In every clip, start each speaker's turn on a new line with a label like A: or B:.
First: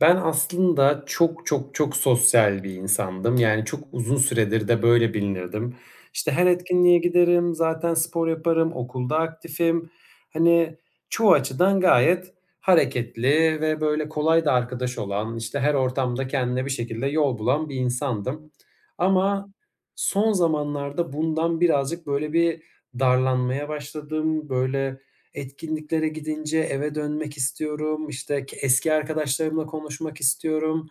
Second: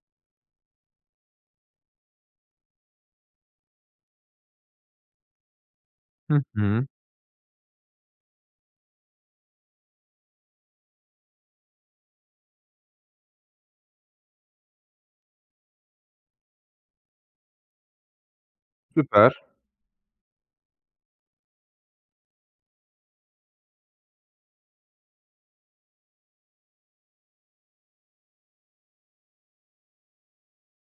A: Ben aslında çok, çok, çok sosyal bir insandım. Yani çok uzun süredir de böyle bilinirdim. İşte
B: Hı
A: her
B: hı.
A: etkinliğe giderim, zaten spor yaparım, okulda aktifim. Hani çoğu açıdan gayet hareketli ve böyle kolay da arkadaş olan, işte her ortamda kendine bir şekilde yol bulan bir insandım.
B: Süper.
A: Ama son zamanlarda bundan birazcık böyle bir darlanmaya başladım. Böyle etkinliklere gidince eve dönmek istiyorum, işte, eski arkadaşlarımla konuşmak istiyorum.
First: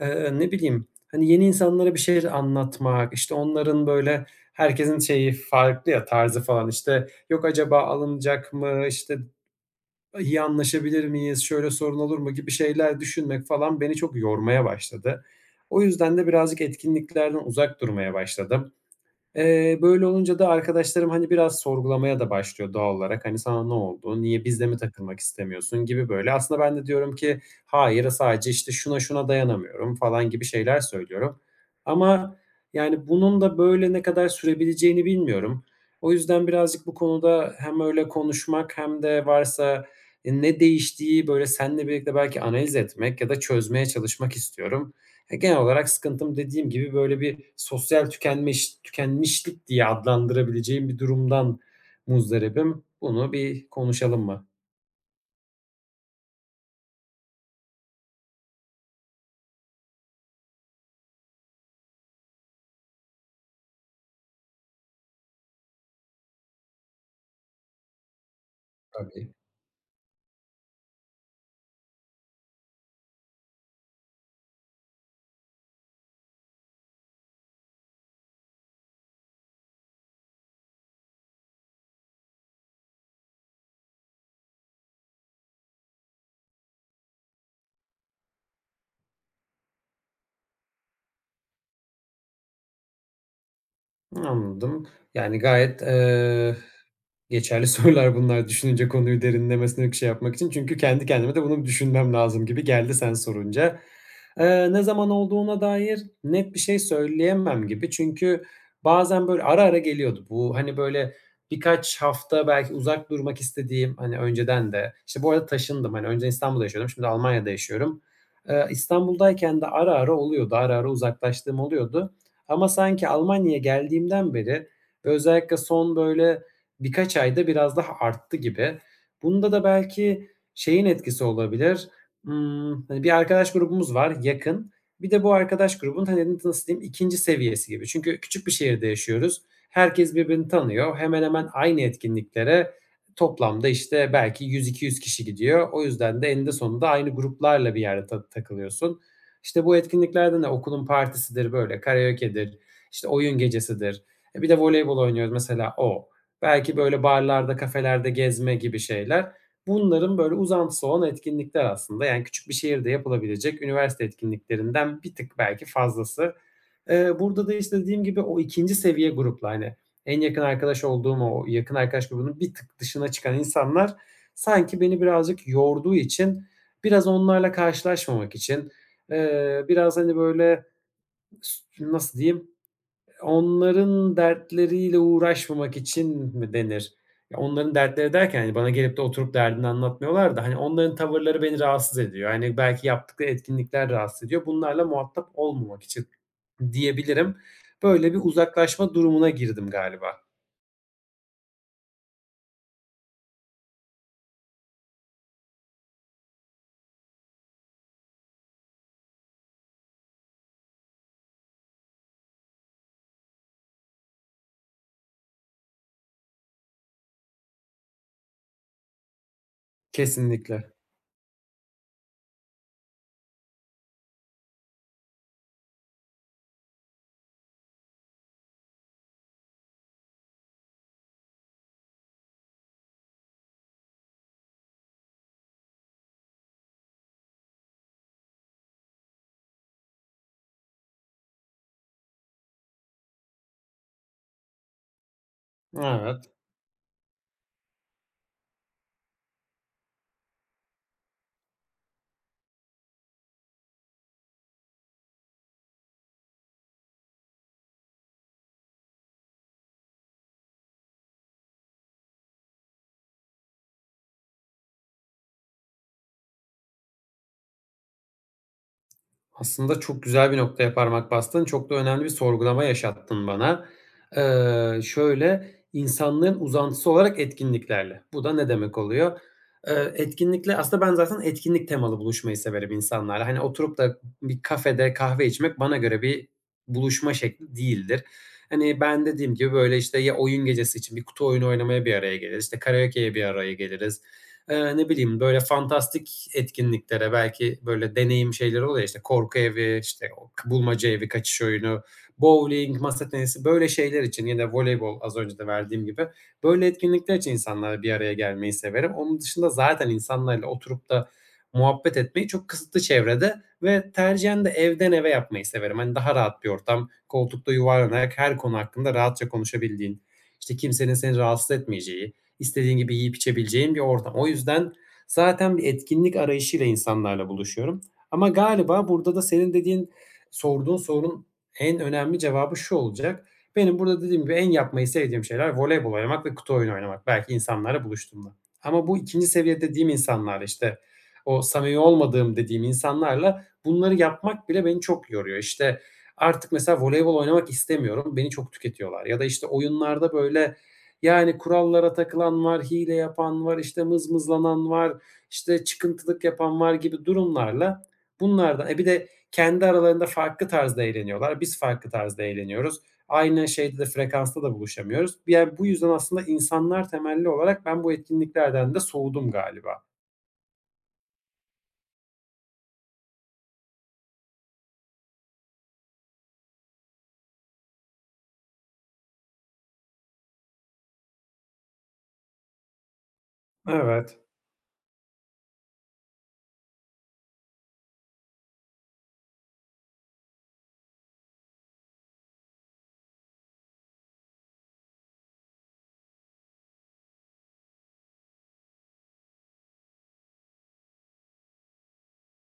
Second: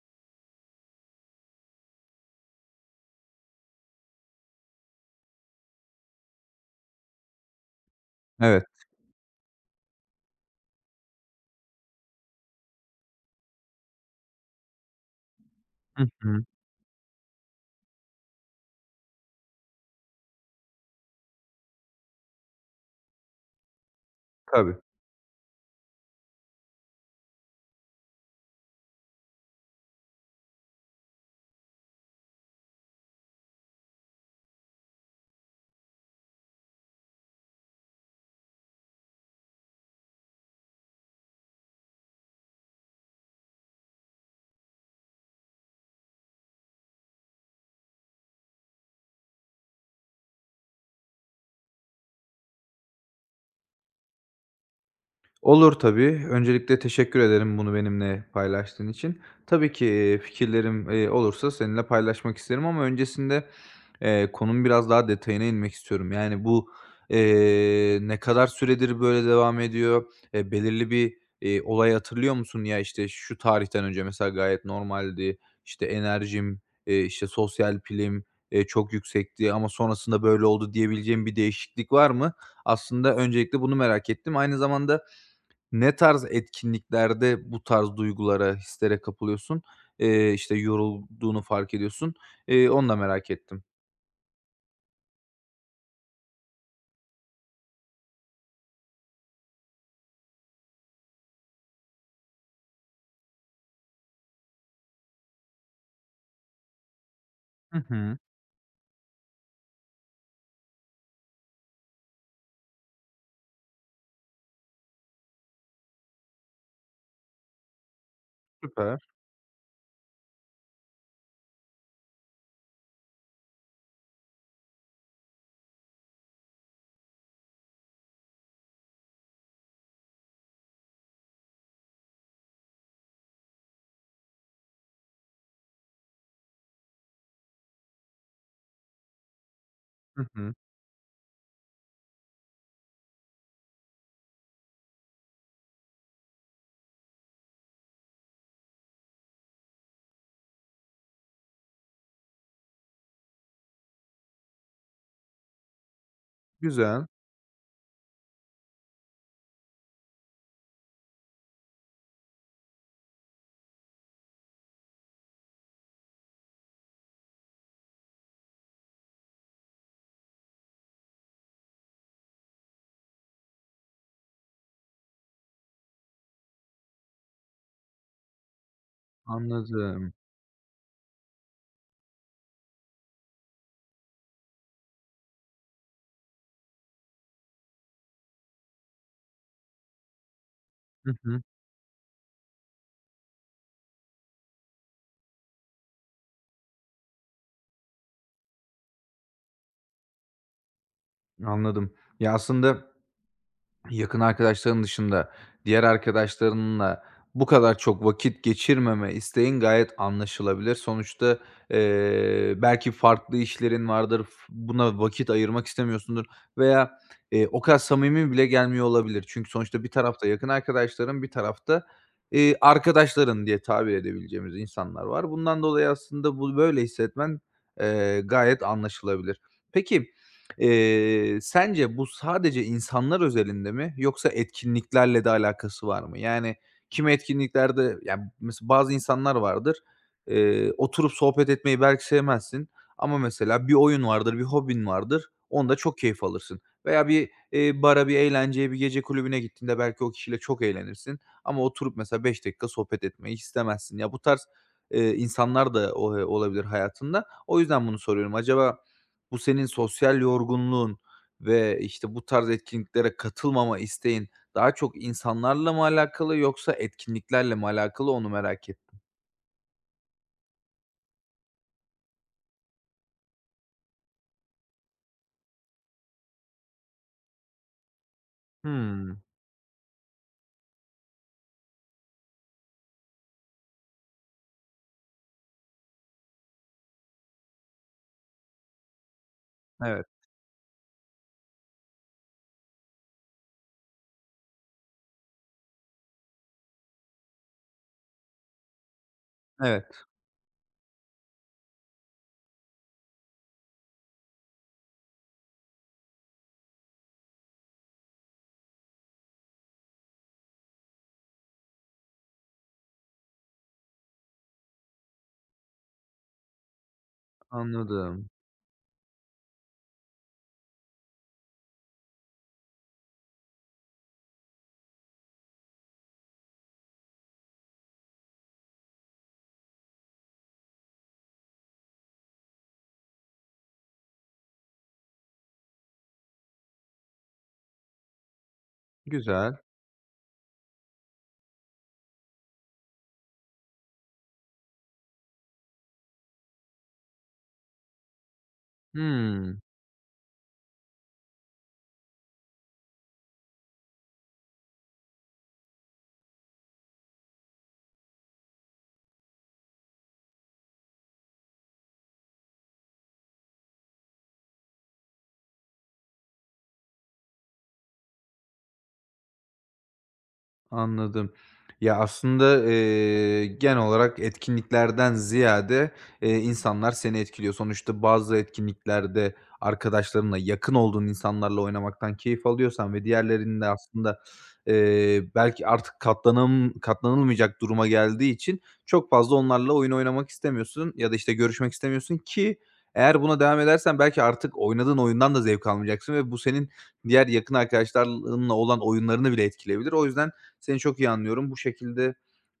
A: Ne bileyim, hani, yeni insanlara bir şeyler anlatmak, işte, onların, böyle, herkesin şeyi farklı ya, tarzı falan, işte, "Yok, acaba alınacak
B: Evet.
A: mı?" işte, "İyi anlaşabilir miyiz? Şöyle sorun olur mu?" gibi şeyler düşünmek falan beni çok yormaya başladı. O
B: Hı
A: yüzden de
B: hı.
A: birazcık etkinliklerden uzak durmaya başladım. Böyle olunca da arkadaşlarım, hani, biraz sorgulamaya da başlıyor doğal olarak. Hani, "Sana ne oldu? Niye bizle
B: Tabii.
A: mi takılmak istemiyorsun?" gibi böyle. Aslında ben de diyorum ki, "Hayır, sadece, işte, şuna dayanamıyorum." falan gibi şeyler söylüyorum. Ama, yani, bunun da böyle ne kadar sürebileceğini bilmiyorum. O yüzden birazcık bu konuda hem öyle konuşmak hem de varsa, ne değiştiği böyle seninle birlikte belki analiz etmek ya da çözmeye çalışmak istiyorum. Ya, genel olarak sıkıntım dediğim gibi böyle bir sosyal tükenmişlik diye adlandırabileceğim bir durumdan muzdaribim. Bunu bir konuşalım mı?
B: Olur tabii. Öncelikle teşekkür ederim bunu benimle paylaştığın için. Tabii ki, fikirlerim, olursa seninle paylaşmak isterim ama öncesinde, konunun biraz daha detayına inmek istiyorum. Yani bu, ne kadar süredir böyle
A: Tabii.
B: devam ediyor? Belirli bir, olay hatırlıyor musun? Ya, işte, şu tarihten önce mesela gayet normaldi. İşte enerjim, işte, sosyal pilim, çok yüksekti ama sonrasında böyle oldu diyebileceğim bir değişiklik var mı? Aslında öncelikle bunu merak ettim. Aynı zamanda, ne tarz etkinliklerde bu tarz duygulara, hislere kapılıyorsun? İşte, yorulduğunu fark ediyorsun. Onu da merak ettim.
A: Anladım. Yani gayet, geçerli sorular bunlar düşününce konuyu derinlemesine şey yapmak için. Çünkü kendi kendime de bunu düşünmem lazım gibi geldi sen sorunca. Ne zaman olduğuna dair net bir şey söyleyemem
B: Hı
A: gibi.
B: hı.
A: Çünkü bazen böyle ara ara geliyordu bu. Hani, böyle, birkaç hafta belki uzak durmak istediğim, hani, önceden de İşte, bu arada taşındım. Hani, önce İstanbul'da yaşıyordum, şimdi Almanya'da yaşıyorum.
B: Süper.
A: İstanbul'dayken de ara ara oluyordu, ara ara uzaklaştığım oluyordu. Ama sanki Almanya'ya geldiğimden beri ve özellikle son böyle birkaç ayda biraz daha arttı gibi. Bunda da belki şeyin etkisi olabilir. Hani, bir arkadaş grubumuz var yakın. Bir de bu arkadaş grubunun, hani, nasıl diyeyim ikinci seviyesi gibi. Çünkü küçük bir şehirde yaşıyoruz. Herkes
B: Hı
A: birbirini
B: hı.
A: tanıyor. Hemen hemen aynı etkinliklere toplamda, işte, belki 100-200 kişi gidiyor. O yüzden de eninde sonunda aynı gruplarla bir yerde takılıyorsun. İşte bu etkinliklerde de okulun partisidir, böyle karaoke'dir, işte oyun gecesidir. E, bir de voleybol oynuyoruz mesela o. Belki böyle
B: Güzel.
A: barlarda, kafelerde gezme gibi şeyler. Bunların böyle uzantısı olan etkinlikler aslında. Yani küçük bir şehirde yapılabilecek üniversite etkinliklerinden bir tık belki fazlası. Burada da işte dediğim gibi o ikinci seviye grupla, hani, en yakın arkadaş olduğum o yakın arkadaş grubunun bir tık dışına çıkan insanlar sanki beni birazcık yorduğu için, biraz onlarla karşılaşmamak için, biraz,
B: Anladım.
A: hani, böyle, nasıl diyeyim, onların dertleriyle uğraşmamak için mi denir? Ya, onların dertleri derken, hani, bana gelip de oturup derdini anlatmıyorlar da, hani, onların
B: Hı
A: tavırları
B: hı.
A: beni rahatsız ediyor. Hani, belki yaptıkları etkinlikler rahatsız ediyor. Bunlarla muhatap olmamak için diyebilirim. Böyle bir uzaklaşma durumuna girdim galiba.
B: Anladım. Ya, aslında yakın arkadaşların dışında diğer arkadaşlarınla bu kadar çok vakit geçirmeme isteğin gayet anlaşılabilir. Sonuçta, belki farklı işlerin vardır, buna vakit ayırmak istemiyorsundur veya, o kadar samimi bile gelmiyor olabilir. Çünkü sonuçta bir tarafta yakın
A: Kesinlikle.
B: arkadaşların, bir tarafta, arkadaşların diye tabir edebileceğimiz insanlar var. Bundan dolayı aslında bu böyle hissetmen, gayet anlaşılabilir. Peki, sence bu sadece insanlar özelinde mi yoksa etkinliklerle de alakası var mı? Yani, kimi etkinliklerde yani mesela bazı insanlar vardır, oturup sohbet etmeyi belki sevmezsin ama mesela bir oyun vardır, bir hobin vardır, onda çok keyif
A: Evet.
B: alırsın veya bir, bara, bir eğlenceye, bir gece kulübüne gittiğinde belki o kişiyle çok eğlenirsin ama oturup mesela 5 dakika sohbet etmeyi istemezsin. Ya, bu tarz, insanlar da o olabilir hayatında. O yüzden bunu soruyorum. Acaba bu senin sosyal yorgunluğun ve, işte, bu tarz etkinliklere katılmama isteğin daha çok insanlarla mı alakalı yoksa etkinliklerle mi alakalı onu merak ettim.
A: Aslında çok güzel bir noktaya parmak bastın. Çok da önemli bir sorgulama yaşattın bana. Şöyle, insanlığın uzantısı olarak etkinliklerle. Bu da ne demek oluyor?
B: Hımm.
A: Etkinlikle aslında ben zaten etkinlik temalı buluşmayı severim insanlarla. Hani, oturup da bir kafede kahve içmek bana göre bir buluşma şekli değildir. Hani, ben dediğim gibi, böyle, işte,
B: Evet,
A: ya oyun gecesi için bir kutu oyunu oynamaya bir araya geliriz, işte, karaokeye bir araya geliriz. Ne bileyim, böyle fantastik etkinliklere belki böyle deneyim şeyleri oluyor ya, işte, korku evi,
B: evet,
A: işte, o k bulmaca evi, kaçış oyunu, bowling, masa tenisi, böyle şeyler için ya da voleybol az önce de verdiğim gibi, böyle etkinlikler için insanlarla bir araya gelmeyi severim. Onun dışında zaten insanlarla oturup da muhabbet etmeyi çok kısıtlı çevrede ve tercihen de evden eve yapmayı severim. Hani, daha rahat bir ortam, koltukta yuvarlanarak
B: anladım.
A: her konu hakkında rahatça konuşabildiğin, işte, kimsenin seni rahatsız etmeyeceği İstediğin gibi yiyip içebileceğin bir ortam. O yüzden zaten bir etkinlik arayışıyla insanlarla buluşuyorum. Ama galiba burada da senin dediğin, sorduğun sorunun en önemli cevabı şu olacak. Benim burada dediğim gibi en yapmayı sevdiğim şeyler voleybol oynamak ve kutu oyunu oynamak belki insanlarla buluştuğumda. Ama bu ikinci
B: Güzel.
A: seviye dediğim insanlar, işte, o samimi olmadığım dediğim insanlarla bunları yapmak bile beni çok yoruyor. İşte, artık mesela voleybol oynamak istemiyorum, beni çok tüketiyorlar ya da, işte,
B: Hımm.
A: oyunlarda, böyle, yani kurallara takılan var, hile yapan var, işte mızmızlanan var, işte çıkıntılık yapan var gibi durumlarla bunlardan E, bir de kendi aralarında farklı tarzda eğleniyorlar. Biz farklı tarzda eğleniyoruz. Aynı şeyde de frekansta da buluşamıyoruz. Yani, bu yüzden aslında insanlar temelli olarak ben bu etkinliklerden de soğudum galiba.
B: Anladım. Ya, aslında, genel olarak etkinliklerden ziyade, insanlar seni etkiliyor. Sonuçta bazı etkinliklerde arkadaşlarınla, yakın olduğun insanlarla oynamaktan keyif alıyorsan ve diğerlerinde
A: Evet.
B: aslında, belki artık katlanılmayacak duruma geldiği için çok fazla onlarla oyun oynamak istemiyorsun ya da, işte, görüşmek istemiyorsun ki eğer buna devam edersen belki artık oynadığın oyundan da zevk almayacaksın ve bu senin diğer yakın arkadaşlarınla olan oyunlarını bile etkileyebilir. O yüzden seni çok iyi anlıyorum. Bu şekilde,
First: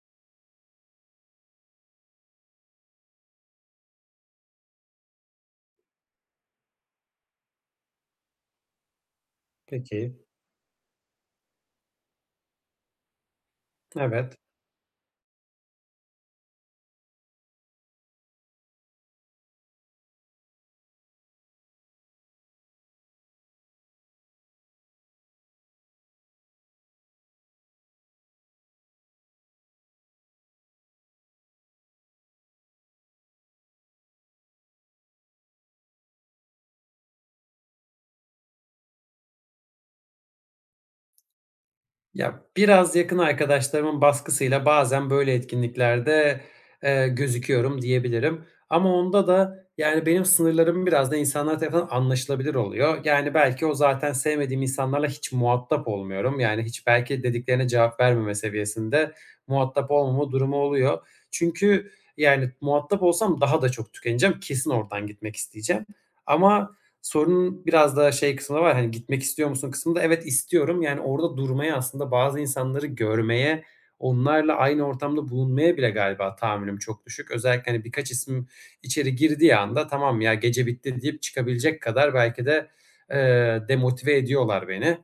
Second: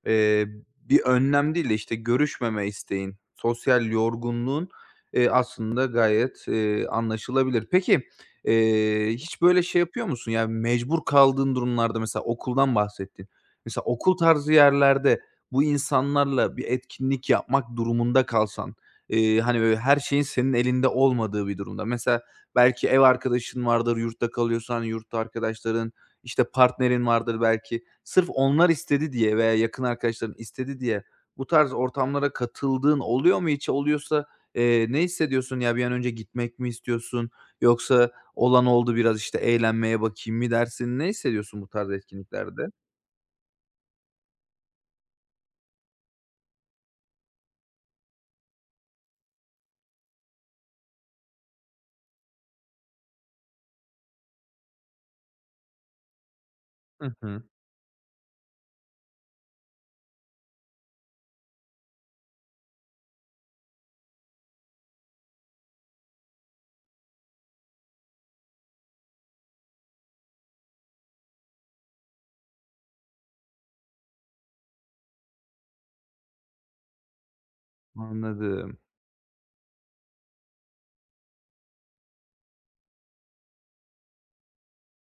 B: eee, bir önlem değil de, işte, görüşmeme isteğin, sosyal yorgunluğun, aslında gayet, anlaşılabilir. Peki, hiç böyle şey yapıyor
A: Peki.
B: musun? Yani mecbur kaldığın durumlarda mesela okuldan bahsettin. Mesela okul
A: Evet.
B: tarzı yerlerde bu insanlarla bir etkinlik yapmak durumunda kalsan, hani, böyle her şeyin senin elinde olmadığı bir durumda. Mesela belki ev arkadaşın vardır, yurtta kalıyorsan yurtta arkadaşların, işte, partnerin vardır belki. Sırf onlar istedi diye veya yakın arkadaşların istedi diye bu tarz ortamlara katıldığın oluyor mu hiç? Oluyorsa, ne hissediyorsun? Ya, bir an önce gitmek mi istiyorsun yoksa olan oldu biraz, işte, eğlenmeye bakayım mı dersin? Ne hissediyorsun bu tarz
A: Ya,
B: etkinliklerde?
A: biraz yakın arkadaşlarımın baskısıyla bazen böyle etkinliklerde, gözüküyorum diyebilirim. Ama onda da, yani, benim sınırlarım biraz da insanlar tarafından anlaşılabilir oluyor. Yani, belki o zaten sevmediğim insanlarla hiç muhatap olmuyorum. Yani, hiç
B: Hı
A: belki
B: hı.
A: dediklerine cevap vermeme seviyesinde muhatap olmama durumu oluyor. Çünkü, yani, muhatap olsam daha da çok tükeneceğim. Kesin oradan gitmek isteyeceğim. Ama sorunun biraz daha şey kısmı da var, hani, "Gitmek istiyor musun?" kısmında. Evet, istiyorum. Yani, orada durmaya aslında bazı insanları görmeye, onlarla aynı ortamda bulunmaya bile galiba tahammülüm çok düşük. Özellikle, hani, birkaç isim
B: Anladım.
A: içeri girdiği anda "Tamam ya, gece bitti." deyip çıkabilecek kadar belki de, demotive ediyorlar beni.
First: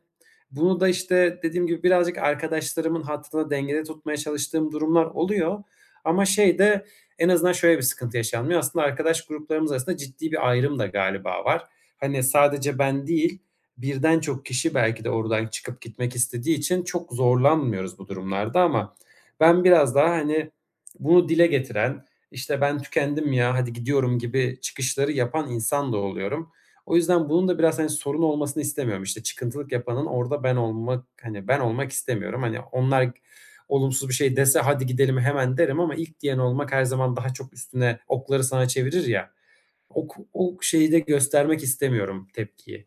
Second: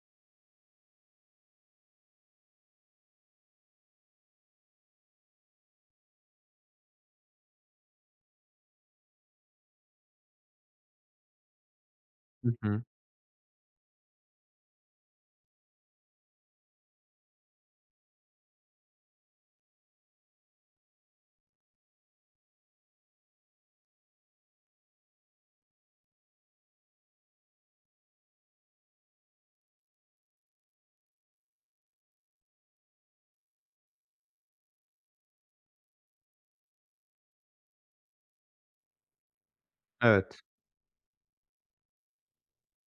A: Bunu da, işte, dediğim gibi birazcık arkadaşlarımın hatırına dengede tutmaya çalıştığım durumlar oluyor ama şey de en azından şöyle bir sıkıntı yaşanmıyor. Aslında arkadaş gruplarımız arasında ciddi bir ayrım da galiba var. Hani,
B: Hı
A: sadece
B: hı.
A: ben değil, birden çok kişi belki de oradan çıkıp gitmek istediği için çok zorlanmıyoruz bu durumlarda ama ben biraz daha, hani, bunu dile getiren, işte, "Ben tükendim ya, hadi gidiyorum." gibi çıkışları yapan insan da oluyorum. O yüzden bunun da biraz, hani, sorun olmasını istemiyorum. İşte, çıkıntılık yapanın orada ben olmak, hani, ben olmak istemiyorum. Hani, onlar olumsuz bir şey dese, "Hadi gidelim hemen." derim ama ilk diyen olmak her zaman daha çok üstüne okları sana çevirir ya. Ok
B: Evet.
A: O şeyi de göstermek istemiyorum, tepkiyi.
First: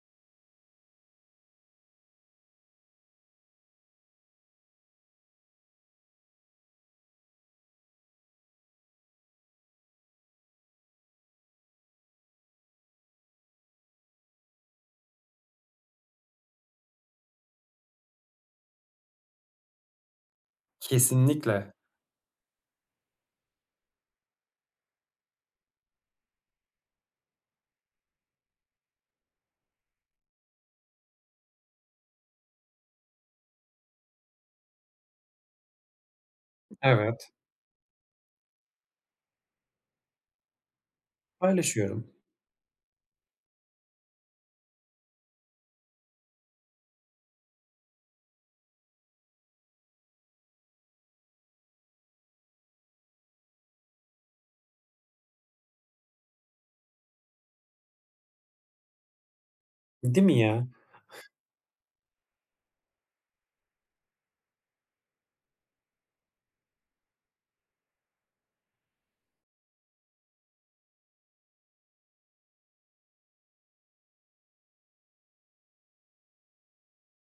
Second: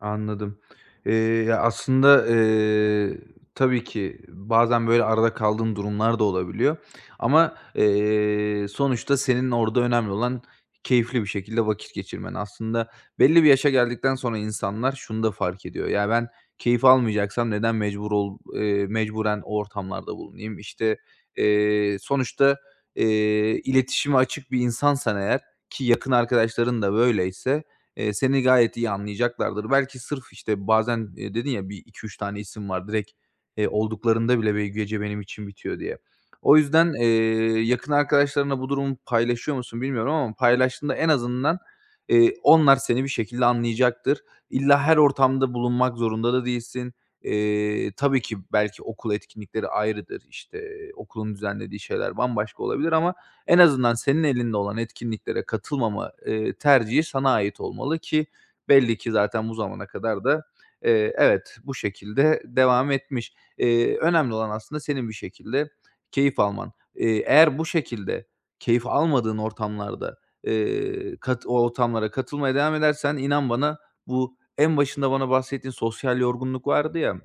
B: Anladım. Eee, ya, aslında, tabii ki bazen böyle arada kaldığın durumlar da olabiliyor ama, sonuçta senin orada önemli olan keyifli bir şekilde vakit geçirmen. Aslında belli bir yaşa geldikten sonra insanlar şunu da fark ediyor. Ya, ben keyif almayacaksam neden mecburen o ortamlarda bulunayım? İşte,
A: Kesinlikle.
B: sonuçta, eee, iletişime açık bir insansan eğer ki yakın arkadaşların da böyleyse, seni gayet iyi anlayacaklardır. Belki sırf, işte, bazen, dedin ya, bir iki üç tane isim var. Direkt, olduklarında bile be gece benim için bitiyor diye. O yüzden,
A: Evet,
B: yakın arkadaşlarına bu durumu paylaşıyor musun bilmiyorum ama paylaştığında en azından,
A: paylaşıyorum.
B: onlar seni bir şekilde anlayacaktır. İlla her ortamda bulunmak zorunda da değilsin. Tabii ki belki okul etkinlikleri ayrıdır, işte, okulun düzenlediği şeyler bambaşka olabilir ama en azından senin elinde olan etkinliklere katılmama, tercihi sana ait olmalı ki belli ki zaten bu zamana
A: Değil
B: kadar
A: mi
B: da,
A: ya?
B: evet, bu şekilde devam etmiş. Önemli olan aslında senin bir şekilde keyif alman. Eğer bu şekilde keyif almadığın ortamlarda, kat o ortamlara katılmaya devam edersen inan bana bu en başında bana bahsettiğin sosyal yorgunluk vardı ya,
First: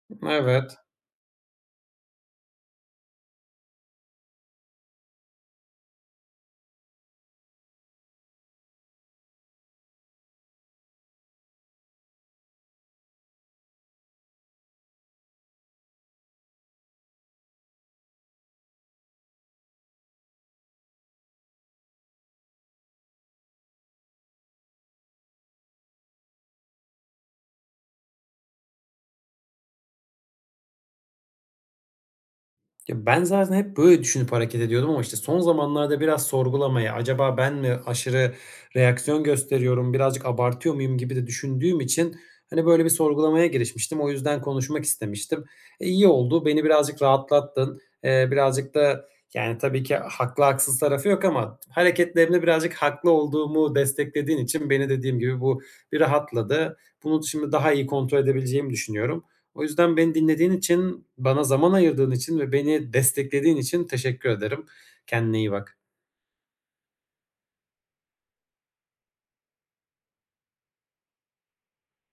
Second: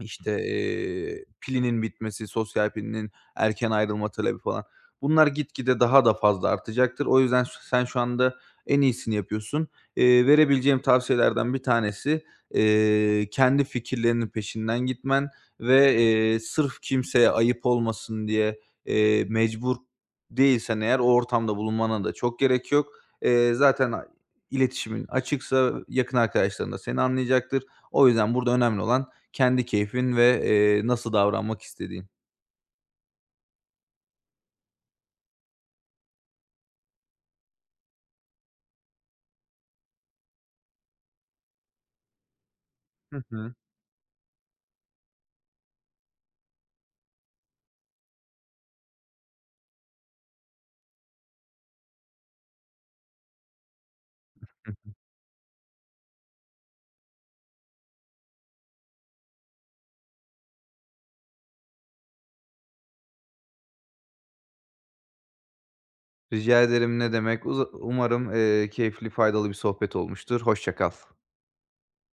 B: işte,
A: Evet.
B: pilinin bitmesi, sosyal pilinin erken ayrılma talebi falan. Bunlar gitgide daha da fazla artacaktır. O yüzden sen şu anda en iyisini yapıyorsun. Verebileceğim tavsiyelerden bir tanesi, kendi fikirlerinin peşinden gitmen ve, sırf kimseye ayıp olmasın diye, mecbur değilsen eğer o ortamda bulunmana da çok gerek yok. Zaten iletişimin açıksa yakın arkadaşların da seni anlayacaktır. O yüzden burada önemli olan kendi keyfin ve, nasıl davranmak istediğin.
A: Ya, ben zaten hep böyle düşünüp hareket ediyordum ama, işte, son zamanlarda biraz sorgulamaya, acaba ben mi aşırı reaksiyon gösteriyorum, birazcık abartıyor muyum gibi de düşündüğüm için, hani, böyle bir
B: Hı
A: sorgulamaya
B: hı.
A: girişmiştim. O yüzden konuşmak istemiştim. E, iyi oldu, beni birazcık rahatlattın. Birazcık da, yani, tabii ki haklı haksız tarafı yok ama hareketlerimde birazcık haklı olduğumu desteklediğin için
B: Hı.
A: beni, dediğim gibi, bu bir rahatladı. Bunu şimdi daha iyi kontrol edebileceğimi düşünüyorum. O yüzden beni dinlediğin için, bana zaman ayırdığın için ve beni desteklediğin için teşekkür ederim. Kendine iyi bak.
B: Rica ederim, ne demek. Umarım, keyifli, faydalı bir sohbet olmuştur. Hoşça kal.